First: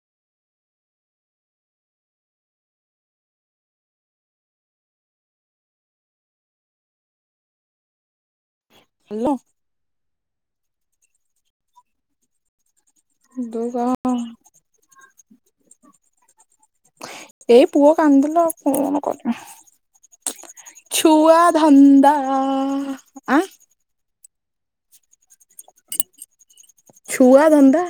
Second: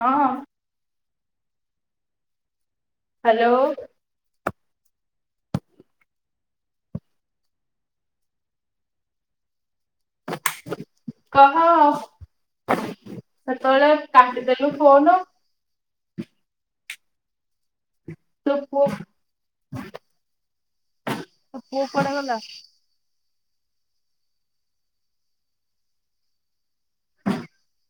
ହଁ hello hello କହ ତୁ କହ ସେତେବେଳେ କାଟି ଦେଲୁ ଫୋନ? ଏଇ ପୁଅ କାନ୍ଦିଲା। ତୋ ଆଉ ପୁଅ କଣ କରିମା। ଛୁଆ ପୁଅ କୁଆଡେ ଧନ୍ଦା ଗଲା? ଆଆ। ଆଁ ଛୁଆ ଧନ୍ଦା।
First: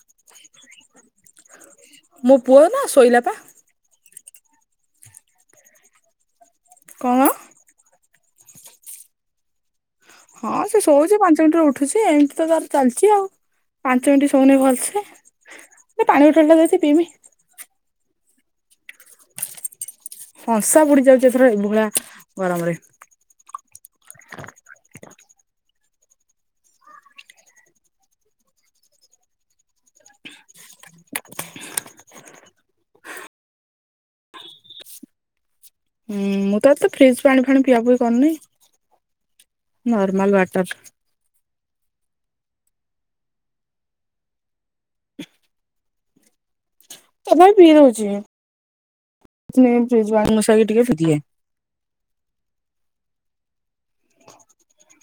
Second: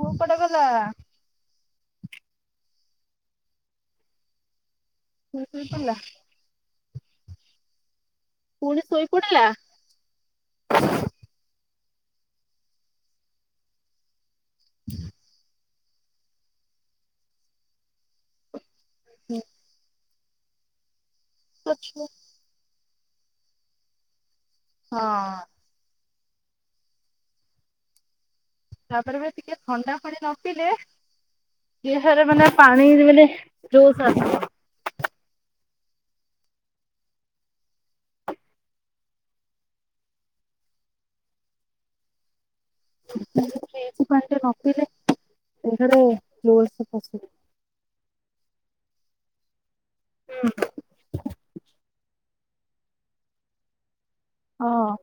କୌ ପଟେ ଗଲା? ମୋ ପୁଅ ନା, ଶୋଇଲା ପା। ପୁଅ ଶୋଇପଡିଲା? କଣ? ପୁଣି ଶୋଇପଡିଲା? ହଁ ସେ ଶୋଉଛି, ପାଞ୍ଚ ମିନିଟରେ ଉଠୁଛି, ଏମିତି ତ ତାର ଚାଲିଛି ଆଉ। ପାଞ୍ଚ ମିନିଟ୍ ଶୋଉନି ଭଲସେ। ବେ ପାଣି ବୋଟଲ ଟା ଦେତି ପିଇମି। ହୁଁ। ହଁସା ବୁଡି ଯାଉଛି ଏଥର ଏଭଳିଆ ଗରମରେ। ହଁ। ତାପରେ ବି ଟିକେ ଥଣ୍ଡା ପାଣି ନ ପିଇଲେ ଦିହରେ ମାନେ ପାଣିରେ ହେଲେ ଜୋସ ଆସିବ। ହୁଁ ମୁଁ ତ ଏତେ ଫ୍ରିଜ ପାଣି ଫାଣି ପିଆ ପି କରୁନି ନର୍ମାଲ ୱାଟର। ଫ୍ରିଜ ପାଣିଟା ନ ପିଲେ, ଦେହରେ ଜୋସ [unintelligible] ନାଇ ପିଇ ଦଉଛି। [unintelligible] ହୁଁ। ମିଷେଇକି ଟିକେ ପି ଦିଏ। ହଁ।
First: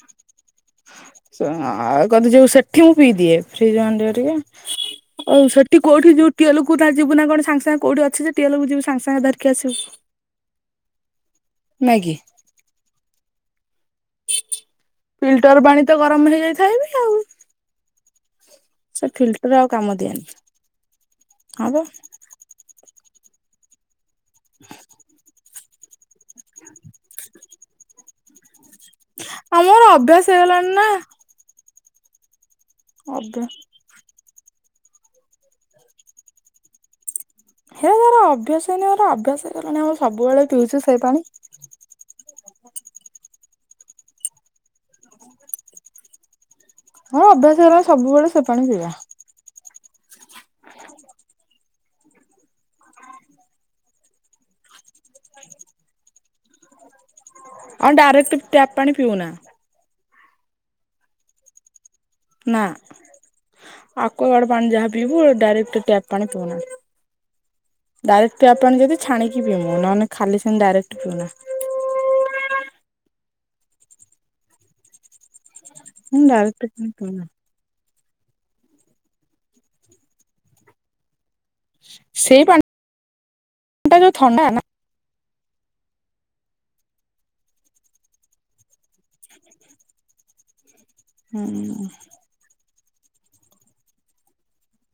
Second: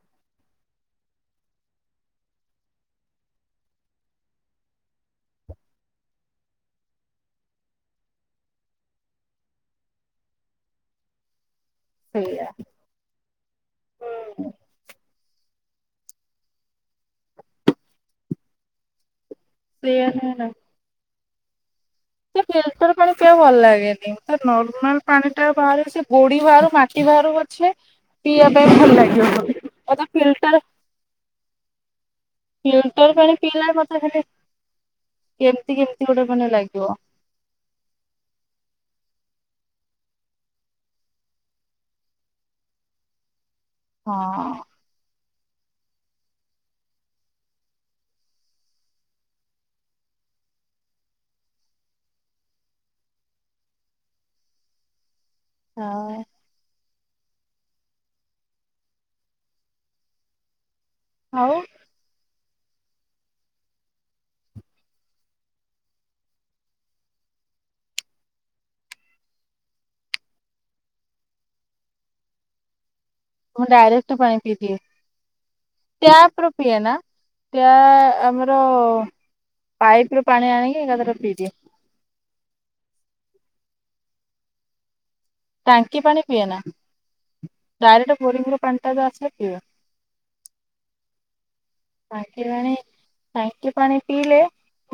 ସ ଆଁଉ କଣତ ଯୋଉ ସେଠି ମୁଁ ପିଇଦିଏ। ଫ୍ରିଜ ପାଣି ଟିକେ ଟିକେ। ହଉ ସେଠି କୋଉଠି ଯଉ ଟିଏଲୁକୁ ତା ଯୁ ନା କଣ ସାଙ୍ଗ ସାଙ୍ଗ କୋଉଠି ଅଛି ଯେ ଟିଏଲକୁ ଯିବ ସାଙ୍ଗ ସାଙ୍ଗ ଧରିକି ଆସିବୁ। ନାଗି। ସେଇଆ ଫିଲ୍ଟର ପାଣି ତ ଗରମ ହେଇଯାଇଥାଏ ବି ଆଉ। ସେ ଫିଲ୍ଟର ଆଉ କାମ ସେଇଆ ନୁହେଁ ଦିଏନି। ନା ହଁ ପା। ସେ ଫିଲଟର ପାଣି ପିଆକୁ ଭଲ ଲାଗେନି ନର୍ମାଲ ପାଣି ଟା ବାହାରେ ସେ ଗୋଡି ବାହାରୁ ମାଟି ବାହାରୁ ଅଛେ ପିଇବା ପାଇଁ ଭଲ ଲାଗେ। ଆମର ଅଭ୍ୟାସ ହେଇଗଲାଣି ନା? ଫଟର ପାଣି ଅଭ୍ୟା ପିଇ [unintelligible] କେମତି କେମିତି ଗୋଟେ ମାନେ ଲାଗିବ? ହେ ମୋର ଅଭ୍ୟାସଇନର ଅଭ୍ୟାସ କଲାଣି ଆମେ ସବୁବେଳେ ପିଉଛି ସେ ପାଣି? ହଁ। ମୋ ଅଭ୍ୟାସ ହେଲାଣି ସବୁବେଳେ ସେ ପାଣି ପିଇବା। ଅଁ ଆମ୍ ଡାଇରେକ୍ଟ୍ ଟ୍ୟାପ୍ ପାଣି ପିଉନା? ଆଉ? ନା ଆକ୍ୱାଗାର୍ଡ ପାଣି ଯାହା ପିଇବୁ ଡାଇରେକ୍ଟ ଟ୍ୟାପ ପାଣି ପିଉନା? ଡାଇରେକ୍ଟ୍ ଟ୍ୟାପ ପାଣି ଯଦି ଛାଣିକି ପିଇମୁ ନନେ ଖାଲି ସେମିତି ଡାଇରେକ୍ଟ୍ ପିଉନା? ମୁଁ ଡାଇରେକ୍ଟ ପାଣି ପିଦିଏ ହୁଁ ଟ୍ୟାପ୍ ରୁ ଡାଇରେକ୍ଟ ପିଏ ପାଣି ନା? ପିଉନା ଟ୍ୟା ଆମର ପାଇପ୍ ରୁ ପାଣି ଆଣିକି ଏକାଥରେ ପିଇଦିଏ। ସେଇ ପାଣି ଟା ଯୋଉ ଥଣ୍ଡା ନା? ଟାଙ୍କି ପାଣି ପିଏ ନା ଡାଇରେକ୍ଟେ ବୋରିଂ ରୁ ପାଣି ଟା ଯୋଉ ଆସିଲେ ପିଏ। ହୁଁ। ଟାଙ୍କି ପାଣି ଟାଙ୍କି ପାଣି ପିଇଲେ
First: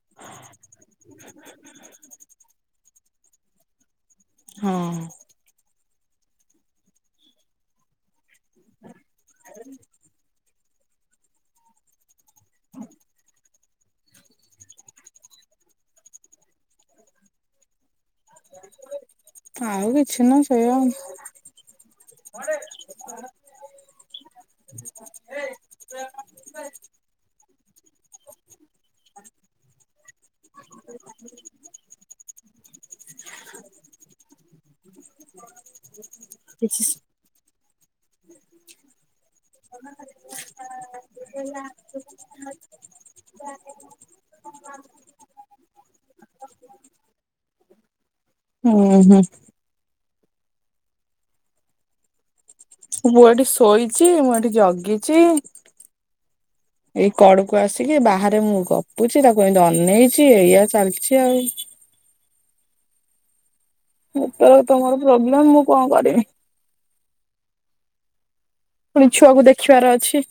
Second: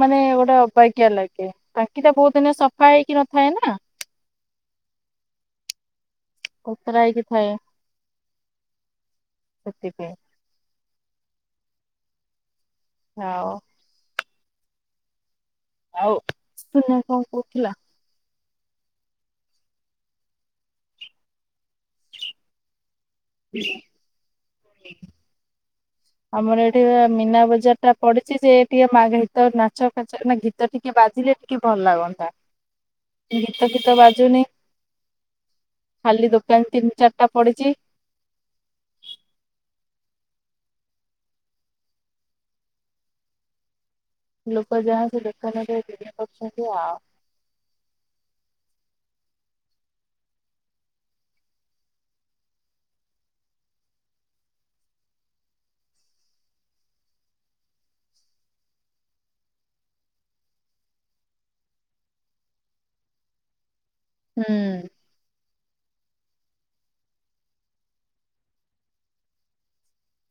ମାନେ ଗୋଟେ ଅବାଗ୍ୟା ଲାଗେ ଟାଙ୍କି ଟା ବହୁତ୍ ଦିନ ସଫା ହେଇକି ନଥାଏ ନା? ହଁ। କୋତରା ହେଇକି ଥାଏ ସେଥିପାଇଁ ଉଁ ଆଉ? ଆଉ ସୁନା କଣ କହୁଥିଲା? ଆଉ କିଛି ନୁଅ ସେୟା ଆଉ। [inaudible] ଆମର ଏଠି ଏ ମୀନା ବଜାର ଟା ପଡିଚି ଯେ ଟିଏ [unintelligible] ଗୀତ ନାଚ ଫାଚ ନା ଗୀ ଗୀତ ଟିକେ ବାଜିଲେ ଟିକେ ଭଲ ଲାଗନ୍ତା ଗୀତ ଫୀତ ବାଜୁନି। ଖାଲି ଦୋକାନ କିଛି ତିନି ଚାରିଟା ପଡିଚି। [inaudible] ଲୋକ ଯାହା ସେ ଦୋକାନରେ [unintelligible] କରୁଛନ୍ତି ଆଉ। ହୁଁ ହୁଁ। ପୁଅ ଏଠି ଶୋଇଛି ମୁଁ ଏଠି ଜଗିଛି। [inaudible] ଏଇ କଡୁକୁ ଆସିକି ବାହାରେ ମୁଁ ଗପୁଛି ତାକୁ ଏମତି ଅନେଇଛି ଏଇଆ ଚାଲିଛି ଆଉ? ମୁଁ ହୁଁ ପଳେଇଲେ ତମର ପ୍ରୋବ୍ଲେମ୍ ମୁଁ କଣ କରିବି? ପୁଣି ଛୁଆକୁ ଦେଖିବାର ଅଛି?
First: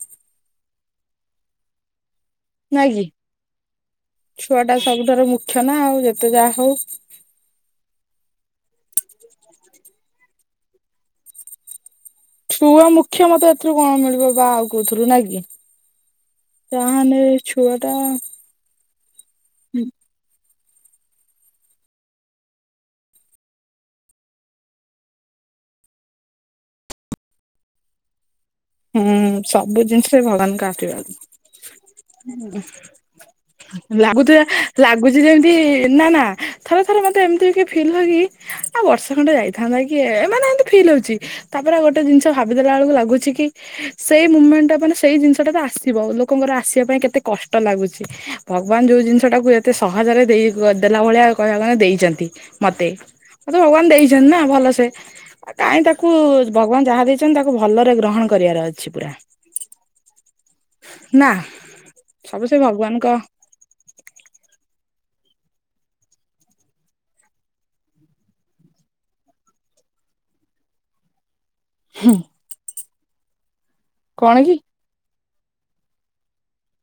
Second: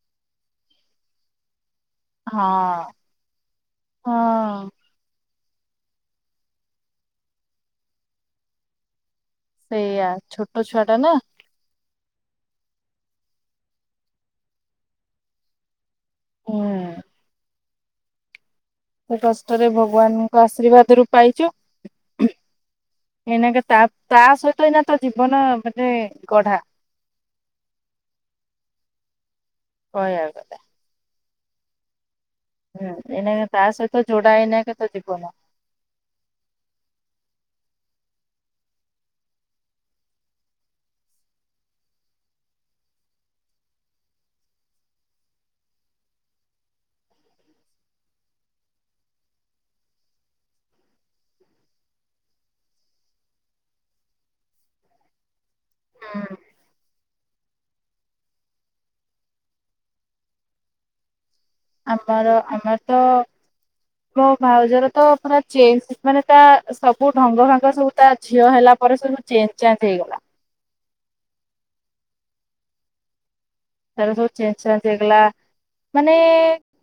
ହଁ ନା କି? ଛୁଆ ହଁ ଟା ସବୁଠାରୁ ମୁ ଖ୍ୟ ନା ଯେତେ ଯାହା ହଉ ସେଇଆ ଛୋଟ ଛୁଆ ଟା ନା? ଛୁଆ ମୁଖ୍ୟ ମତେ ଏଥିରୁ କଣ ମିଳିବ ବା ଆଉ କୋଉଥିରୁ ନା କି? ହୁଁ କହନି ଏ ଛୁଆ ଟା? ବହୁତ୍ କଷ୍ଟରେ ଭଗବାନଙ୍କ ଆଶୀର୍ବାଦ ରୁ ପାଇଚୁ? ଏଇନାଙ୍କେ ତା ତା ସହିତ ଏଇନା ତ ଜୀବନ ମାନେ ଗଢା। ହେଁ ସବୁ ଜିନିଷରେ କହିବାକୁ ଗଲେ ଭଗବାନଙ୍କ ଆଶୀର୍ବାଦ। ହୁଁ ଏଇନାକେ ତା ସହିତ ଯୋଡା ଲାଗୁଥିଲା ଏଇନାକେ ତୋ ଲାଗୁଚି ଜୀବନ। ଯେମିତି ନା ନା ଥରେ ଥରେ ମତେ ଏମିତି ବି କିଏ ଫିଲ୍ ହୁଏ କି ଆଉ ବର୍ଷୈ ଖଣ୍ଡେ ଯାଇଥାନ୍ତା କି ଏ ମାନେ ଏମିତି ଫିଲ୍ ହଉଚି। ତାପରେ ଗୋଟେ ଜିନିଷ ଭାବି ଦେଲା ବେଳକୁ ଲାଗୁଛି କି ସେଇ ମୁମେଣ୍ଟ ଟା ମାନେ ସେଇ ଜିନିଷ ଟା ତ ଆସିବ ଲୋକଙ୍କର ଆସିବା ପାଇଁ କେତେ କଷ୍ଟ ଲାଗୁଛି। ଭଗବାନ ଯୋଉ ଜିନିଷ ଟାକୁ ଏତେ ସହଜରେ ଦେଇ ଦେଲା ଭଳିଆଉ କହିବା କୁ ଗଲେ ଦେଇଛନ୍ତି। ମତେ ମତେ ଭଗବାନ ଦେଇଛନ୍ତି ନା ଭଲ ସେ। କାହିଁ ତାକୁ ଭଗବାନ ଯାହା ଦେଇଛନ୍ତି ତାକୁ ଭଲରେ ଗ୍ରହଣ କରିବାର ଅଛି ପୁରା ନା? ଆମର ସବୁ ସେ ଆମର ତ ଭଗବାନଙ୍କ ମୋ ଭାଉଜର ତ ପୁରା ଚେଞ୍ଜ ମାନେ ତା ସବୁ ଢଙ୍ଗ ଭଙ୍ଗ ସବୁ ତା ଝିଅ ହେଲା ପରେ ସବୁ ଚେଞ୍ଜ ଚାଞ୍ଜ ହେଇଗଲା। ହୁଁ। ତାର ସବୁ ଚେଞ୍ଜ ଚାଞ୍ଜ ହେଇଗଲା ମାନେ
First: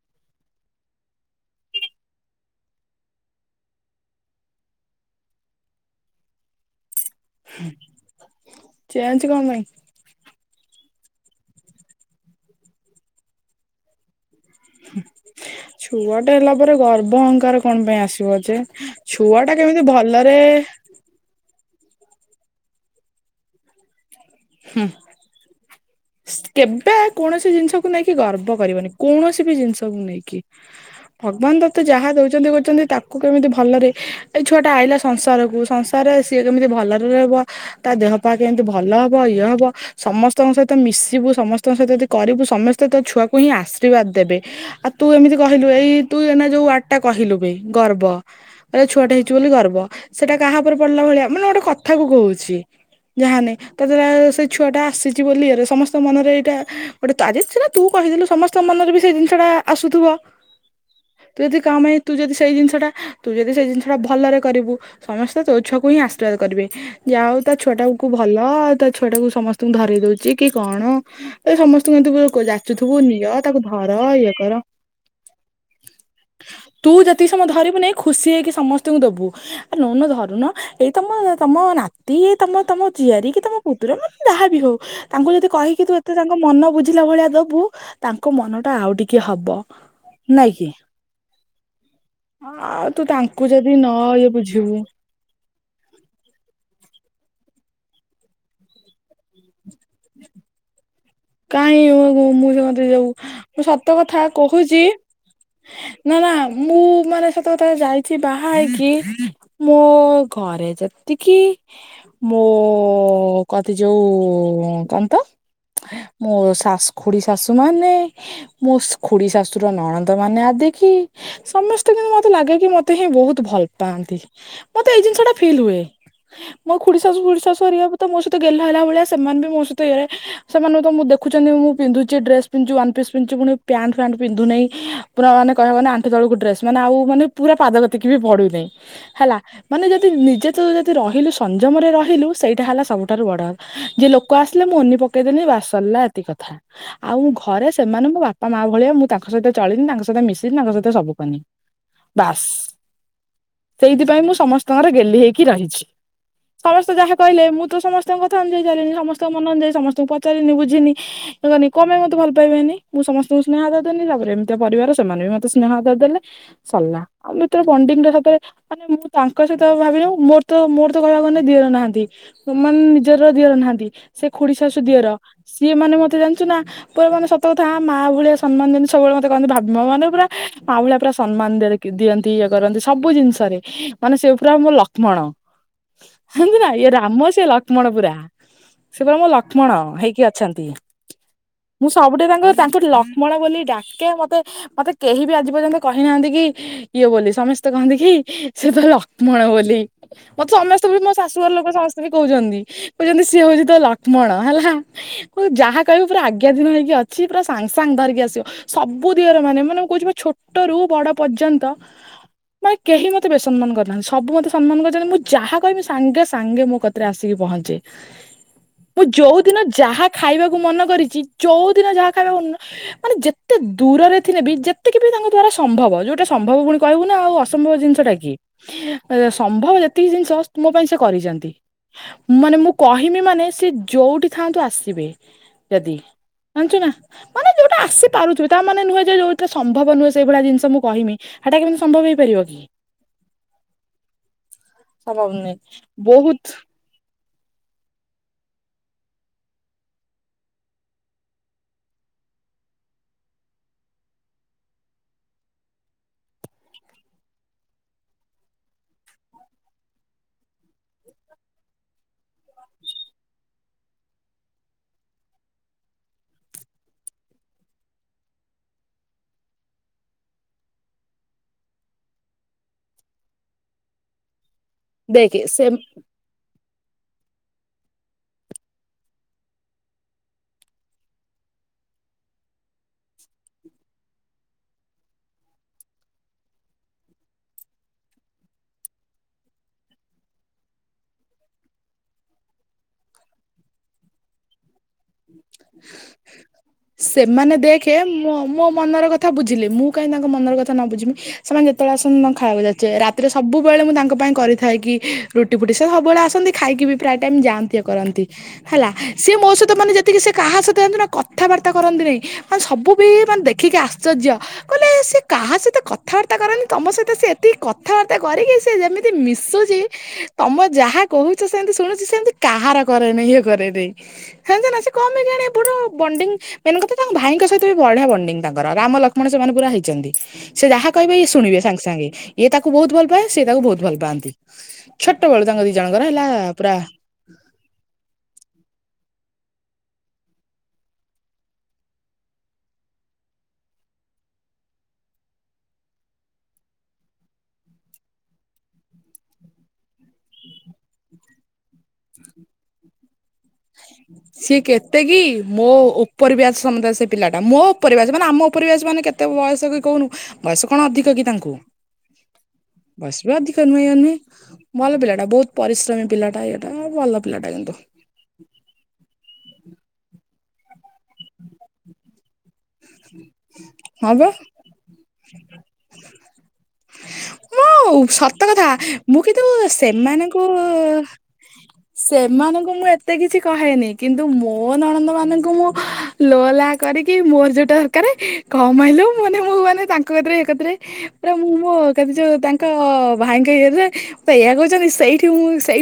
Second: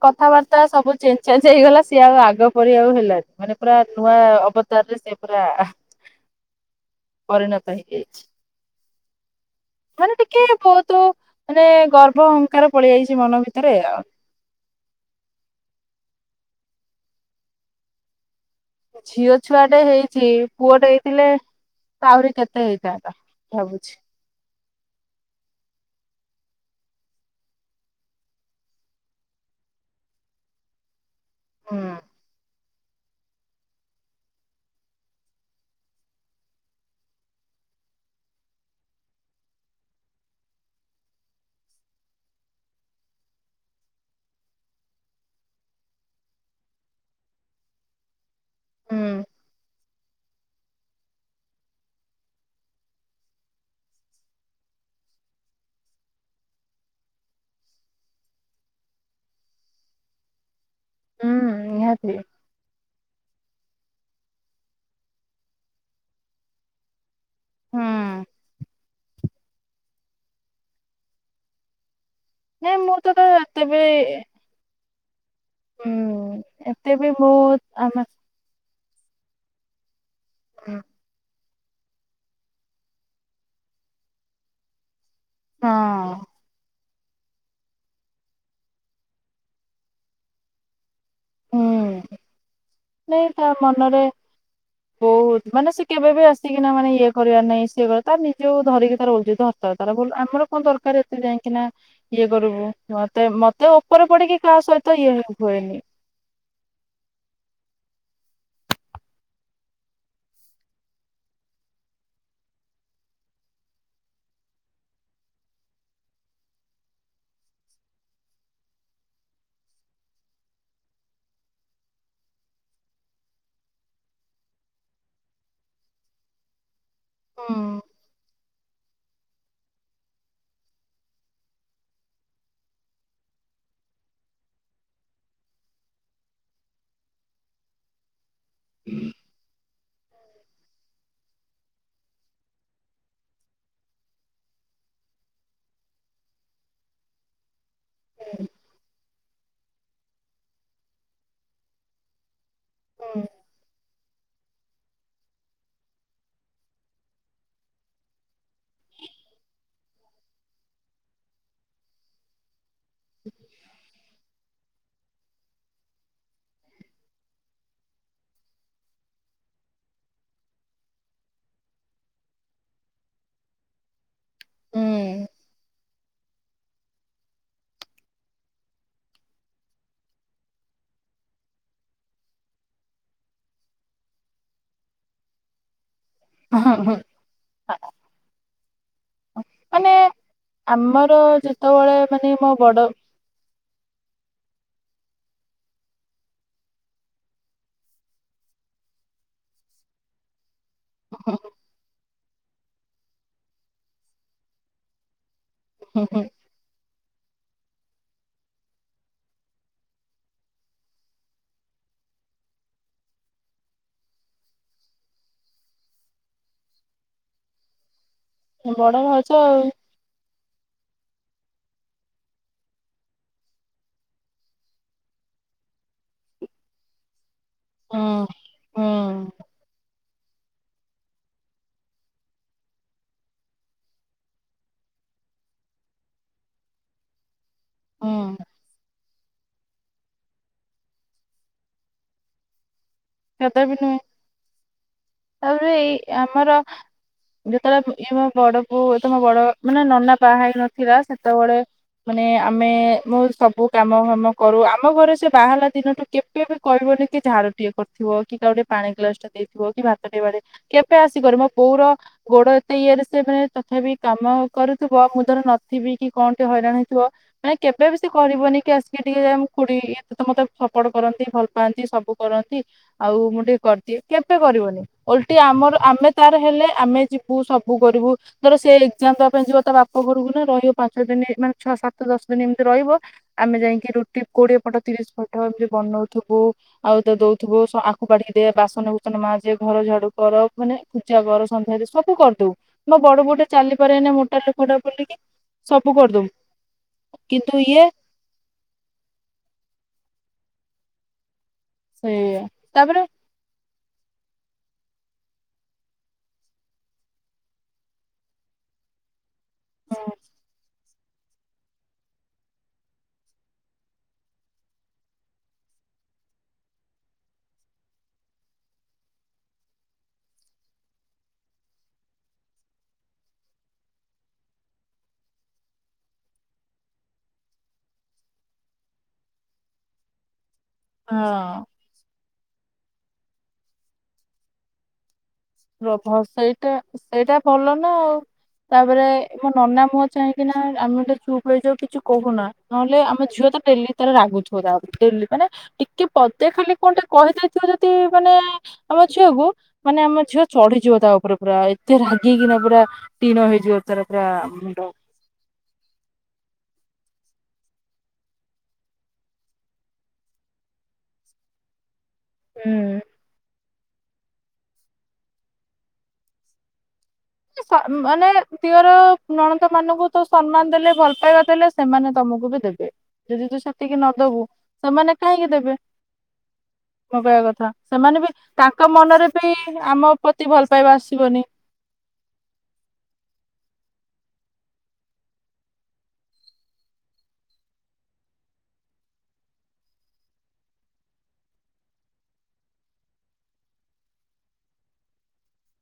କଥାବାର୍ତ୍ତା ସବୁ ଚେଞ୍ଜ ଚାଞ୍ଜ ହେଇଗଲା। ସିଏ ଆଉ ଆଗ ପରି ଆଉ ହେଲାାନି ମାନେ ପୁରା ନୂଆ ଅବ ତଦେହରେ ସେପରା ପରିଣତ ହେଇଯାଇଛି। ଚେଞ୍ଜ କଣ ପାଇଁ ମାନେ ଟିକେ ବହୁତ ମାନେ ଗର୍ଭ ଅହଙ୍କାର ପଳ ଯାଇଛି ମନ ଭିତରେ ଆଉ। ଛୁଆଟା ହେଲା ପରେ ଗର୍ବ ଅହଙ୍କାର କଣ ପାଇଁ ଆସିବ ଯେ? ଝିଅ ଛୁଆ ଟା ଛୁଆଟେ କେମିତି ହେଇଛି ଭଲରେ ପୁଅଟେ ହେଇଥିଲେ? ତ ଆହୁରି କେତେ ହେଇଥାନ୍ତା ଭାବୁଛି? ହୁଁ। କେବେ କୌଣସି ଜିନିଷକୁ ନେଇକି ଗର୍ବ କରିବନି କୌଣସି ବି ଜିନିଷକୁ ନେଇକି। ଭଗବାନ ତୋତେ ହୁଁ। ଯାହା ଦଉଛନ୍ତି କହୁଛନ୍ତି ତାକୁ କୁ କେମିତି ଭଲରେ ଏଇ ଛୁଆ ଟା ଆଇଲା ସଂସାର କୁ ସଂସାରରେ ସିଏ କେମିତି ଭଲରେ ରହିବ? ତା ଦେହ ପାହା କେମିତି ଭଲ ହବ ଇଏ ହବ ସମସ୍ତଙ୍କ ସହିତ ମିଶିବୁ ସମସ୍ତଙ୍କ ସହିତ ଯଦି କରିବୁ ସମସ୍ତେ ତ ଛୁଆକୁ ହିଁ ଆଶୀର୍ବାଦ ଦେବେ। ଆଉ ତୁ ଏମିତି କହିଲୁ ଏଇ ତୁ ଏନା ଯୋଉ ୱାଡଟା କହିଲୁ ବେ ଗର୍ବ ଏ ଛୁଆଟା ହୁଁ ହେଇଛି ବୋଲି ଗର୍ବ। ସେଟା କାହା ଉପରେ ପଡିଲା ଭଳିଆ ମାନେ ଗୋଟେ କଥା କ କହୁଛି ଯାହାନାଇ ତାଦ୍ଵାରା ସେ ଛୁଆଟା ଆସିଛି ବୋଲି ରେ ସମସ୍ତଙ୍କ ମନରେ ଏଇଟା ଗୋଟେ ତାରିଖ ଥିଲା ତୁ କହିଦେଲୁ ସମସ୍ତେ ସମସ୍ତଙ୍କ ମନରେ ବି ସେ ଜିନିଷଟା ଆସୁଥିବ। ତୁ ହୁଁ ଯଦି କାହା ପାଇଁ ତୁ ନିହାତି ଯଦି ସେଇ ଜିନିଷ ଟା ତୁ ଯଦି ସେଇ ଜିନିଷ ଟା ଭଲରେ କରିବୁ ସମସ୍ତେ ତୋ ଛୁଆକୁ ହିଁ ଆଶୀର୍ବାଦ କରିବେ। ଯା ଆଉ ତା ଛୁଆ ହୁଁ ଟା କୁ ଭଲ ଆଉ ତା ଛୁଆ ଟାକୁ ସମସ୍ତଙ୍କୁ ଧରେଇ ଦଉଛି କି କଣ? ଏ ସମସ୍ତଙ୍କୁ ନାଇଁ ମୁଁ ଯାଚୁଥିବୁ ତ ତ ନିଅ ଏତେ ତାକୁ ବି ଧର ଇଏ କର। ହୁଁ ତୁ ଏତେ ବି ଯେତିକି ମୁଁ ସମୟ ଧରିବୁନି ଆମେ ଖୁସି ହେଇକି ସମସ୍ତେ ଦେବୁ ଆ ନଉନ ଧରୁନ ହଁ ଏଇ ତମ ତମ ନାତି ଏ ତମ ତମ ଝିଆରୀ କି ତମ ପୁତୁରା ମାନେ ଯାହା ବିି ହଉ ତାଙ୍କୁ ଯଦି କହିକି ତୁ ଏତେ ତାଙ୍କ ମନ ବୁଝ ଆଲା ଭଳିଆ ଦବୁ ତାଙ୍କ ମନ ଟା ଆଉ ଟିକେ ହବ ନାଇଁ କି? ହୁଁ ଆଉ ତୁ ନାଇଁ ତା ତାଙ୍କୁ ଯଦି ନ ମନରେ ଇଏ ବୁଝିବୁ? ବହୁତ ମାନେ ସେ କେବେ ବି ଆସିକି ନା ମାନେ ଇଏ କରିବା ନାାଇଁ ସିଏ କରିବା ତାର ନିଜେ ଧରିକି ତ ରହିଛି। ତାର ଆମର କଣ ଦରକାର? ସେ ଯାଇକିନା କାହିଁ ମୁଁ ଇଏ ମୁଁ କରିବୁ ସେମତି ଯୋଉ ମତେ ମୁଁ ମତେ ସତ ଉପରେ କଥା ପଢିକି କାହା କହୁଛି ସହିତ ଇଏ ହୁଏନି। ନା ନା ମୁଁ ମାନେ ସେତେ କଥା ଯାଇଛି ବାହା ହେଇକି ମୋ ଘରେ ଯେତିକି ମୁଁ କତି ଯୋଉ କଣ ତ ମୋ ଶାଶୁ ଖୁଡି ଶାଶୁ ମାନେ ମୋ ଖୁଡି ଶାଶୁର ନଣନ୍ଦ ମାନେ ଆଦେ କି ସମସ୍ତେ କିନ୍ତୁ ମତେ ଲାଗେ କି ମତେ ହିଁ ବହୁତ ଭଲ ପାଆନ୍ତି। ମତେ ଏଇ ଜିନିଷ ଟା ଫିଲ୍ ହୁଏ। ମୋ ଖୁଡିଶାଶୁ ଖୁଡିଶାଶୁ ହୁଁ ହେରିକା ତ ମୋ ସହିତ ଗେଲ୍ହା ହେଲା ଭଳିଆ ସେମାନେ ବି ମୋ ସହିତ ଇଏ ସେମାନେ ତ ମୁଁ ଦେଖୁଚନ୍ତି ମୁଁ ପିନ୍ଧୁଚି ଡ୍ରେସ୍ ପି ଯଉ ୱାନ୍ ପିସ୍ ପିନ୍ଧୁ ପୁଣି ପ୍ୟାଣ୍ଟ ଫ୍ୟାଣ୍ଟ ପିନ୍ଧୁ ନାହିଁ। ପୁରା ମାନେ କହିବାକୁ ଗନେ ଆଣ୍ଠୁ ତଳକୁ ଡ୍ରେସ୍ ମାନେ ଆଉ ମାନେ ପୁରା ପାଦ ଗତିକି ବି ପଡୁ ନାହିଁ ହେଲା। ମାନେ ଯଦି ନିଜେ ତ ଯଦି ରହିଲୁ ସଂଯମରେ ରହିଲୁ ସେଇଟା ହେଲା ସବୁଠାରୁ ବଡ଼। ଯିଏ ଲୋକ ଆସିଲେ ମୁଁ ଉନି ପକେଇଦେଲିି ବାସ୍। ସରିଲା ଏତିକ କଥା ଆଉ ମୁଁ ଘରେ ସେମାନଙ୍କୁ ବାପା ମା ଭଳିଆ ମୁଁ ତା ତାଙ୍କ ସହିତ ଚଳିନି ତାଙ୍କ ସହିତ ମିଶିନି ତାଙ୍କ ସହିତ ସବୁ କନି ବାସ୍। ହୁଁ। ସେଇଥିପାଇଁ ମୁଁ ସମସ୍ତଙ୍କର ଗେଲ୍ଲୀ ହେଇକି ରହିଛି। ସମସ୍ତେ ଯାହା କହିଲେ ମୁଁ ତ ସମସ୍ତଙ୍କ କଥା ଅନୁଯାୟୀ ଚାଲଲିିନି ସମସ୍ତଙ୍କ ମନ ଅନୁଯାୟୀ ସମସ୍ତଙ୍କୁ ପଚାରିନି ବୁ ଝିନି କଣ ପାଇଁ ମୋତେ ଭଲ ପାଇବେନି ମୁଁ ସମସ୍ତଙ୍କୁ ସ୍ନେହ ଆଦର ଦେନି ତାପରେ ଏମିତିଆ ପରିବାର ସେମାନେ ବି ମତେ ସ୍ନେହ ଆଦର ଦେଲେ ସଲା ଆଉ ଭିତରେ ପଣ୍ଡିଙ୍ଗରେ ସତରେ। ମାନେ ମୁଁ ତାଙ୍କ ସହିତ ଭାବିନୁ ମୋର ତ ମୋର ତ କହିବାକୁ ଗନେ ଦିଅର ନାହାନ୍ତି। ମାନେ ନିଜର ଦିଅର ନାହାନ୍ତି ସେ ଖୋଡି ଶାଶୁ ଦିଅର ହୁଁ ସିଏ ମାନେ ମତେ ଜାଣିଛୁ ନା। ପୁରା ମାନେ ସତ କଥା ମା ଭଳିଆ ସମ୍ମାନ ଦିଅନ୍ତି ସବୁବେଳେ ମତେ କହନ୍ତି ଭାବ ମାନେ ପୁରା ମା ଭଳିଆ ପୁରା ସମ୍ମାନ ଦେ ଦିଅନ୍ତି ଇଏ କରନ୍ତି ସବୁ ଜିନିଷରେ ମାନେ ସେ ପୁରା ମୋ ଲକ୍ଷ୍ମଣ। ଲକ୍ଷ୍ମୀ ହେମନ୍ତି ନା ଇଏ ରାମ ସେ ଲକ୍ଷ୍ମଣ ପୁରା ସେ ପୁରା ମୋ ଲକ୍ଷ୍ମଣ ମାନେ ହେଇକି ଅ ଛନ୍ତି ଆମର ମୁଁ ଯେତେବେଳେ ସବୁଠେ ମାନେ ମୋ ତାଙ୍କ ତାଙ୍କୁ ବଡ ଲ ମଣ ବୋଲି ଡାକେ ମତେ ମତେ କେହି ବି ଆଜି ପର୍ଯ୍ୟନ୍ତ କହିନାହାନ୍ତି କି ଇଏ ବୋଲି ସମସ୍ତେ କହନ୍ତି କି ସେ ତ ଲକ୍ଷ୍ମଣ ବୋଲି ମତେ ସମ [unintelligible] ମୋ ହୁଁ ଶାଶୁଘର ଲୋକ ସମସ୍ତେ ବି କହୁଛନ୍ତି କହୁଛନ୍ତି ସିଏ ହଉଚି ତ ଲକ୍ଷ୍ମଣ ହେଲା। ମୁଁ ଯାହା କହିବୁ ପୁରା ହୁଁ ଆଜ୍ଞା ଧିନ ହେଇକି ଅଛି ପୁରା ସାଙ୍ଗ ସାଙ୍ଗ ଧରିକି ଆସିବ। ସବୁ ଦିଅର ମାନେ ମାନେ ମୁଁ କହୁଛି ଛୋଟରୁୁ ବଡ ପର୍ଯ୍ୟନ୍ତ। ମାନେ କେହି ମୋତେ ବେ ସମ୍ମାନ କରିନାହାନ୍ତି ସବୁ ମତେ ସମ୍ମାନ କରିଛନ୍ତି ମୁଁ ଯାହା କହିମି ସାଙ୍ଗେ ସାଙ୍ଗେ ମୋ କ ରେ ଆସିକି ପହଞ୍ଚେ। ସାଙ୍ଗେ ମୁଁ ଯୋଉ ଦିନ ଯାହା ଖାଇବାକୁ ମନ କରିଚି ଯୋଉଦିନ ଯାହା ଖାଇବାକୁ ମାନେ ଯେତେ ଦୂରରେ ଥିଲେ ବି ଯେତିକି ବି ତାଙ୍କ ଦ୍ଵାରା ସମ୍ଭବ ଯୋଉଟା ସମ୍ଭବ ପୁଣି କହିବୁ ନା ଆଉ। ଅସମ୍ଭବ ହୁଁ ଜିନିଷଟା କି ହୁଁ ଏ ସମ୍ଭବ ଯେ ତିକି ଜିନିଷ ମୋ ପାଇଁ ସେ କରିଛନ୍ତି ମାନେ ମୁଁ କହିମି ମାନେ ସେ ଯୋଉଠି ଥାଆନ୍ତୁ ଆସ ଜାଣିଛୁ ନା ମାନେ ଯୋଉଟା ଆସି ହୁଁ ପାରୁଥିବେ ତା ମାନେ ନୁହେଁ ଯଉଥା ସମ୍ଭବ ନୁହେଁ ସେଇ ଭଳି ଜିନିଷ ମୁଁ କହିମି ହେଟା କେମିତି ସମ୍ଭବ ହେଇପାରିବ କି। ସାଧା ବି ନୁହେଁ ସମ୍ଭବ ନୁହେଁ ତାପରେ ଏଇ ବହୁତ ଆମର। ଯେତେବେଳେ ଇଏ ମୋ ବଡକୁ ଏ ତମ ବଡ ମାନେ ନନା ପାହା ହେଇ ନଥିଲା ସେତେବଳେ। ମାନେ ଆମେ ମୁଁ ସବୁ କାମ ଫାମ କରୁ ଆମ ଘରେ ସେ ବାହା ହେଲା ଦିନଠୁ କେବେ ବି କହିବନି କି ଝାଡୁ ଟିଏ କରିଥିବ କି କା କୁ ଗୋଟେ ପାଣି ଗ୍ଲାସ ଟା ଦେଇଥିବ କି ଭାତ ଟେ ବାଢ଼େ କେବେ ଆସିକରି ମୋ ବଉର। ଗୋଡ ଏତେ ଇଏରେ ସେ ମାନେ ତଥାପି କାମ କରୁଥିବ ମୁଁ ଧର ନଥିବି କି କଣ ଟେ ହଇରାଣ ହେଇଥିବ। ମାନେ କେବେ ବି ସେ କରିବନି କି ଆସିକି ଟିକେ ମୋ ଖୁଡି ଏ ସେତ ମତେ ସପୋର୍ଟ କରନ୍ତି ଭଲ ପାଆନ୍ତି ସବୁ କରନ୍ତି। ଆଉ ମୁଁ ଟିକିଏ କରିଦିଏ କେବେ କରିବନି ଓଲଟି ଦେଖେ ସେ ଆମର ଆମେ। ତାର ହେଲେ ଆମେ ଯିବୁ ସବୁ କରିବୁ। ଧର ସେ ଏକ୍ଜାମ ଦବା ପାଇଁ ଯିବ ତା ବାପ ଘରକୁ ନା ରହିବ ପାଞ୍ଚ ଛଅ ଦିନି ମାନେ ଛଅ ସାତ ଦଶ ଦିନି ଏମିତି ରହିବ ଆମେ ଯାଇକି ରୁଟି କୋଡିଏ ପଟ ତିରିଶ ପଟ ଏମିତି ବନଉଥୁବୁ ଆଉ ତ ଦଉ ଥିବୁ ସ ଆଖୁ ବାଢିକି ଦେ ବାସନ କୁସନ ମାଜେ ଘର ଝାଡୁ କର ମାନେ ପୋଛା କର ସନ୍ଧ୍ୟା ଦେ ସବୁ କରିଦଉ। ମୋ ବଡ ବୋଉଟା ଚାଲିପାରେ ନି ମୋଟା ଲୋକଟା ବୋଲିକି। ସବୁ କରିଦବୁ ସେମାନେ କିନ୍ତୁ ଇଏ ଦେଖେ ମୋ ମୋ ମନର କ କଥା ବୁଝିଲେ ମୁଁ କାହିଁ ତାଙ୍କ ମନର କଥା ନ ବୁଝିବି ସେମାନେ ଯେତେବେଳେ ଆସନ୍ତି ମୁଁ ତାଙ୍କୁ ସେଇଆ ଖାଇବାକୁ ଯାଚେ ତାପରେ ରା ସେଥିରେ ସବୁବେଳେ ମୁଁ ତାଙ୍କ ପାଇଁ କରିଥାଏ କି ରୁଟି ଫୁଟି ସେ ସବୁବେଳେ ଆସନ୍ତି ଖାଇକି ବି ପ୍ରାୟ ଟାଇମ୍ ଯାଆନ୍ତି ଏ କରନ୍ତି। ହେଲା ସିଏ ମୋ ସହିତ ମାନେ ଯେତିକି ସେ କାହା ସହିତ ଯାଣିଚୁ ନା କଥାବାର୍ତ୍ତା କରନ୍ତି ନାହିଁ ମାନେ ସବୁ ବି ମାନେ ଦେଖିକି ଆଶ୍ଚର୍ଯ୍ୟ। କହିଲେ ସିଏ କାହା ସହିତ କଥାବାର୍ତ୍ତା କରେନି ତମ ସହିତ ସେ ଏତିକି କଥାବାର୍ତ୍ତା କରିକି ସେ ଯେମିତି ମିଶୁଛି ତମ ଯାହା କହୁଛ ସେମିତି ଶୁଣୁଛି ସେମିତି କାହାର କରେନି ଇଏ କରେନି ଜାଣିଛ ନା ସେ କମେଇ କିଆଣି ଏ ପଟର ବଣ୍ଡିଙ୍ଗ ମେନ୍ କଥା ତାଙ୍କ ଭାଇଙ୍କ ସହିତ ବି ବଢିଆ ବଣ୍ଡିଙ୍ଗ ତାଙ୍କର ରାମ ଲକ୍ଷ୍ମଣ ସେମାନେ ପୁରା ହେଇଛନ୍ତି ସେ ଯାହା କହିବେ ଇଏ ହଁ ଶୁଣିବେ ସାଙ୍ଗେ ସାଙ୍ଗେ ଏ ତାକୁ ବହୁତ ଭଲ ପାଏ ସିଏ ତାକୁ ବହୁତ ଭଲ ପାଆନ୍ତି। ଛୋଟବେଳୁ ତାଙ୍କ ଦି ଜଣଙ୍କର ହେଲା ପୁରା ଏଇଟା ଭଲ ନା ଆଉ। ତାପରେ ମୋ ନନା ମୁହଁ ଚାହିଁକି ନା ଆମେ ଗୋଟେ ଚୁପ୍ ରହିଯାଉ କିଛି କହୁନା। ନହେଲେ ଆମ ଝିଅ ତ ଡେଲି ତାର ରାଗୁଥିବ ତା ଉପୁରୁକୁ ଡେଲି ମାନେ ଟିକେ ପଦେ ଖାଲି କଣ ଟେ କହିଦେଇଥିବ ଯଦି ମାନେ ଆମ ଝିଅକୁ ମାନେ ଆମ ଝିଅ ଚଢିଯିବ ତା ଉପରେ ପୁରା ଏତେ ରାଗିକିନା ପୁରା ଟିଣ ହେଇଯିବ ତାର ପୁରା ସିଏ ମୁଣ୍ଡ। କେତେ କି ମୋ ଓପର ବ୍ୟାଚ ସମସ୍ତ ସେ ପିଲାଟା ମୋ ଉପର ବ୍ୟାଚ ମାନେ ଆମ ଉପର ବ୍ୟାଚ ମାନେ କେତେ ବୟସକି କହୁନୁ? ବୟସ କଣ ଅଧିକ କି ତାଙ୍କୁ? ହୁଁ। ଆସିବା ଅଧିକ ନୁହେଁ ଇ ନୁହେଁ ଭଲ ପିଲାଟା ବହୁତ ପରିଶ୍ରମୀ ପିଲାଟା ଏଇଟା ଭଲ ପିଲାଟା ସ କିନ୍ତୁ। ମାନେ ତିଅର ନଣଦ ମାନଙ୍କୁ ତସ ସମ୍ମାନ ଦେଲେ ଭଲ ପାଇବା ଦେଲେ ସେମାନେ ତମକୁ ବି ଦେବେ। ଯଦି ତୁ ସେତିକି ହଁ ବା ନଦବୁ ସେମାନେ କାହିଁକି ଦେବେ। ମ କହିବା କଥା ମୁଁ ସେମାନେ ବି ସତ କଥା ତାଙ୍କ ମୁଁ ମନରେ କିନ୍ତୁ ବି ଆମ ପ୍ରତି ଭଲ ପାଇବା ସେମାନଙ୍କୁ ଆସିବନି। ସେମାନଙ୍କୁ ମୁଁ ଏତେ କିଛି କହେନି କିନ୍ତୁ ମୋ ନଣନ୍ଦ ମାନଙ୍କୁ ମୁଁ ଲୋ ଲା କରିକି ମୋର ଯୋଉଟା ଦରକାରେ କମେଇଲୋ ମାନେ ମୁଁ ମାନେ ତାଙ୍କ କତିରେ ଏ କତିରେ ପୁରା ମୁଁ ମୋ କତି ଯୋଉ ତାଙ୍କ ଭାଇଙ୍କ ଇରେ ତ ଏଇଆ କହୁଛନ୍ତି ସେଇଠି ମୁଁ ସେଇ